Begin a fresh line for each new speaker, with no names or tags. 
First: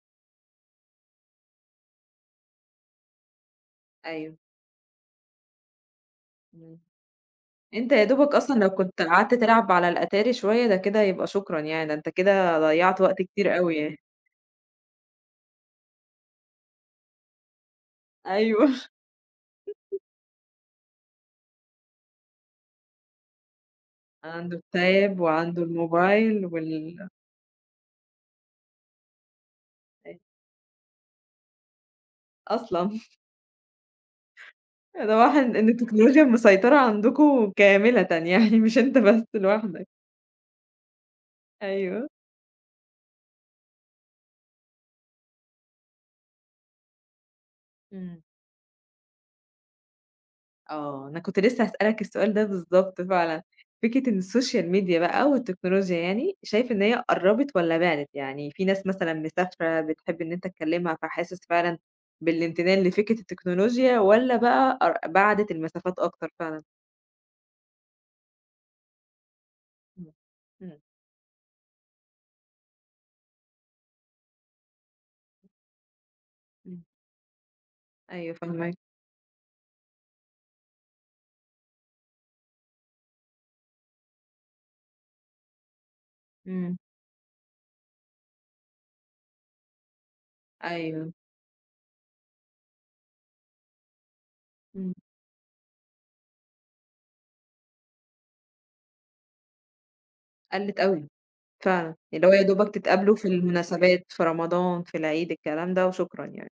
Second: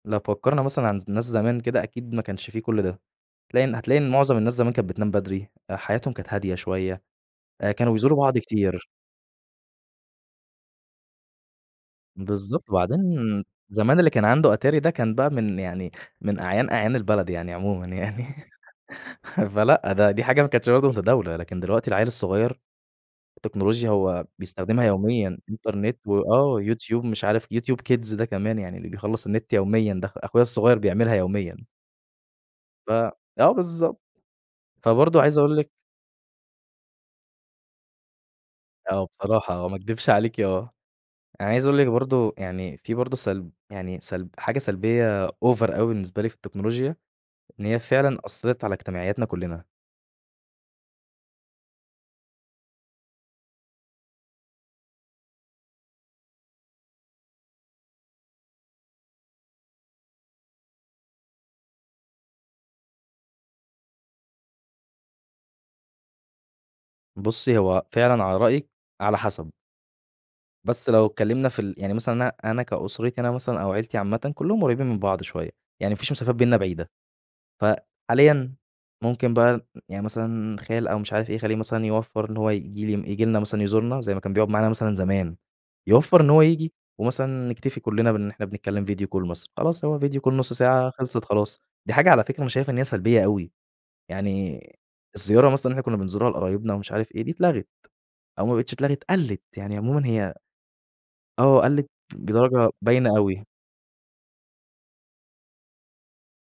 لو فكّرنا مثلًا عن ز ناس زمان كده أكيد ما كانش في كل ده، تلاقي إن حتلاقي إن
أيوه.
معظم الناس زمان كانت بتنام بدري، آآ حياتهم كانت هادية
إمم،
شوية، آآ
أنت
كانوا بيزوروا
يادوبك
بعض
أصلًا لو
كتير.
كنت قعدت تلعب على الأتاري شوية، ده كده يبقى شكرًا يعني، ده أنت كده
بالضبط،
ضيّعت وقت
وبعدين
كتير أوي يعني.
زمان اللي كان عنده اتاري ده كان بقى من يعني من أعيان، أعيان البلد يعني عمومًا يعني،
أيوه.
فلأ ده دي حاجة ما كانتش برضه متداولة، لكن دلوقتي العيّل الصغير التكنولوجيا هو
عندُه
بيستخدمها
الtab
يوميًا
وعندُه
Internet
الموبايل
وآه
وال
YouTube مش عارف YouTube Kids ده كمان يعني اللي بيخلّص النت يوميًا ده، أخ
أيوه.
أخويا الصغير بيعملها يوميًا.
أصلًا.
ف آه بالضبط،
ده
فبرضه عايز
واضح
أقول لِك
إن التكنولوجيا المسيطرة عندكم كاملةً يعني، مش أنت
آه،
بس
بصراحة آه، ما
لوحدك.
اكدبش عليكِ آه، أنا عايز أقول لِك
أيوه.
برضه يعني في برضه سلب يعني سلب حاجة سلبية Over أوي بالنسبة لي في التكنولوجيا، إن هي فعلًا
إمم.
أثّرت على اجتماعياتنا كلنا.
آه، أنا كنت لسه هاسألك السؤال ده بالضبط، فعلًا فكرة إن الSocial Media بقى أو التكنولوجيا يعني، شايف إن هي قرّبِت والَّا بعدت؟ يعني في ناس مثلًا مسافرة بتحب إن أنت تكلمها، فحاسس فعلًا بالامتنان لفكرة التكنولوجيا، والَّا بقى قر بَعَدت المسافات أكتر فعلًا؟
بُصّي، هو فعلًا على رأيِك على حسب.
إمم، إمم.
بس لو اتكلمنا في ال يعني مثلًا أنا أنا كأسرتي أنا مثلًا أو عيلتي عامةً، كلّهم قريبين من بعض شوية، يعني ما فيش مسافات بيننا
إمم.
بعيدة،
أيوه،
فحاليًا
فاهماك.
ممكن بقى يعني مثلًا خال أو مش عارف إيه، خالي مثلًا يوفّر إن هو ييجي لي ييجي لنا مثلًا يزورنا زي ما كان بيقعد معانا مثلًا زمان، يوفّر إن هو ييجي
إمم.
ومثلا نكتفي كلنا بإن إحنا بنتكلم Video Call مثلا، خلاص هو Video Call نُصّ ساعة
أيوه.
خلصت خلاص، دي حاجة على فكرة أنا شايف إن هي سلبية أوي، يعني
إمم.
الزيارة مثلًا اللي إحنا كنا بنزورها لقرايبنا ومش عارف إيه، دي اتلغت، أو ما بقِتش اتلغت قَلِّت يعني عمومًا هي
قَلِّت أوي
آه، قَلِّت
فعلًا، اللي هو يا
بدرجة
دوبك
باينة
تتقابلوا في
أوي.
المناسبات، في رمضان، في العيد، الكلام ده وشكرًا يعني.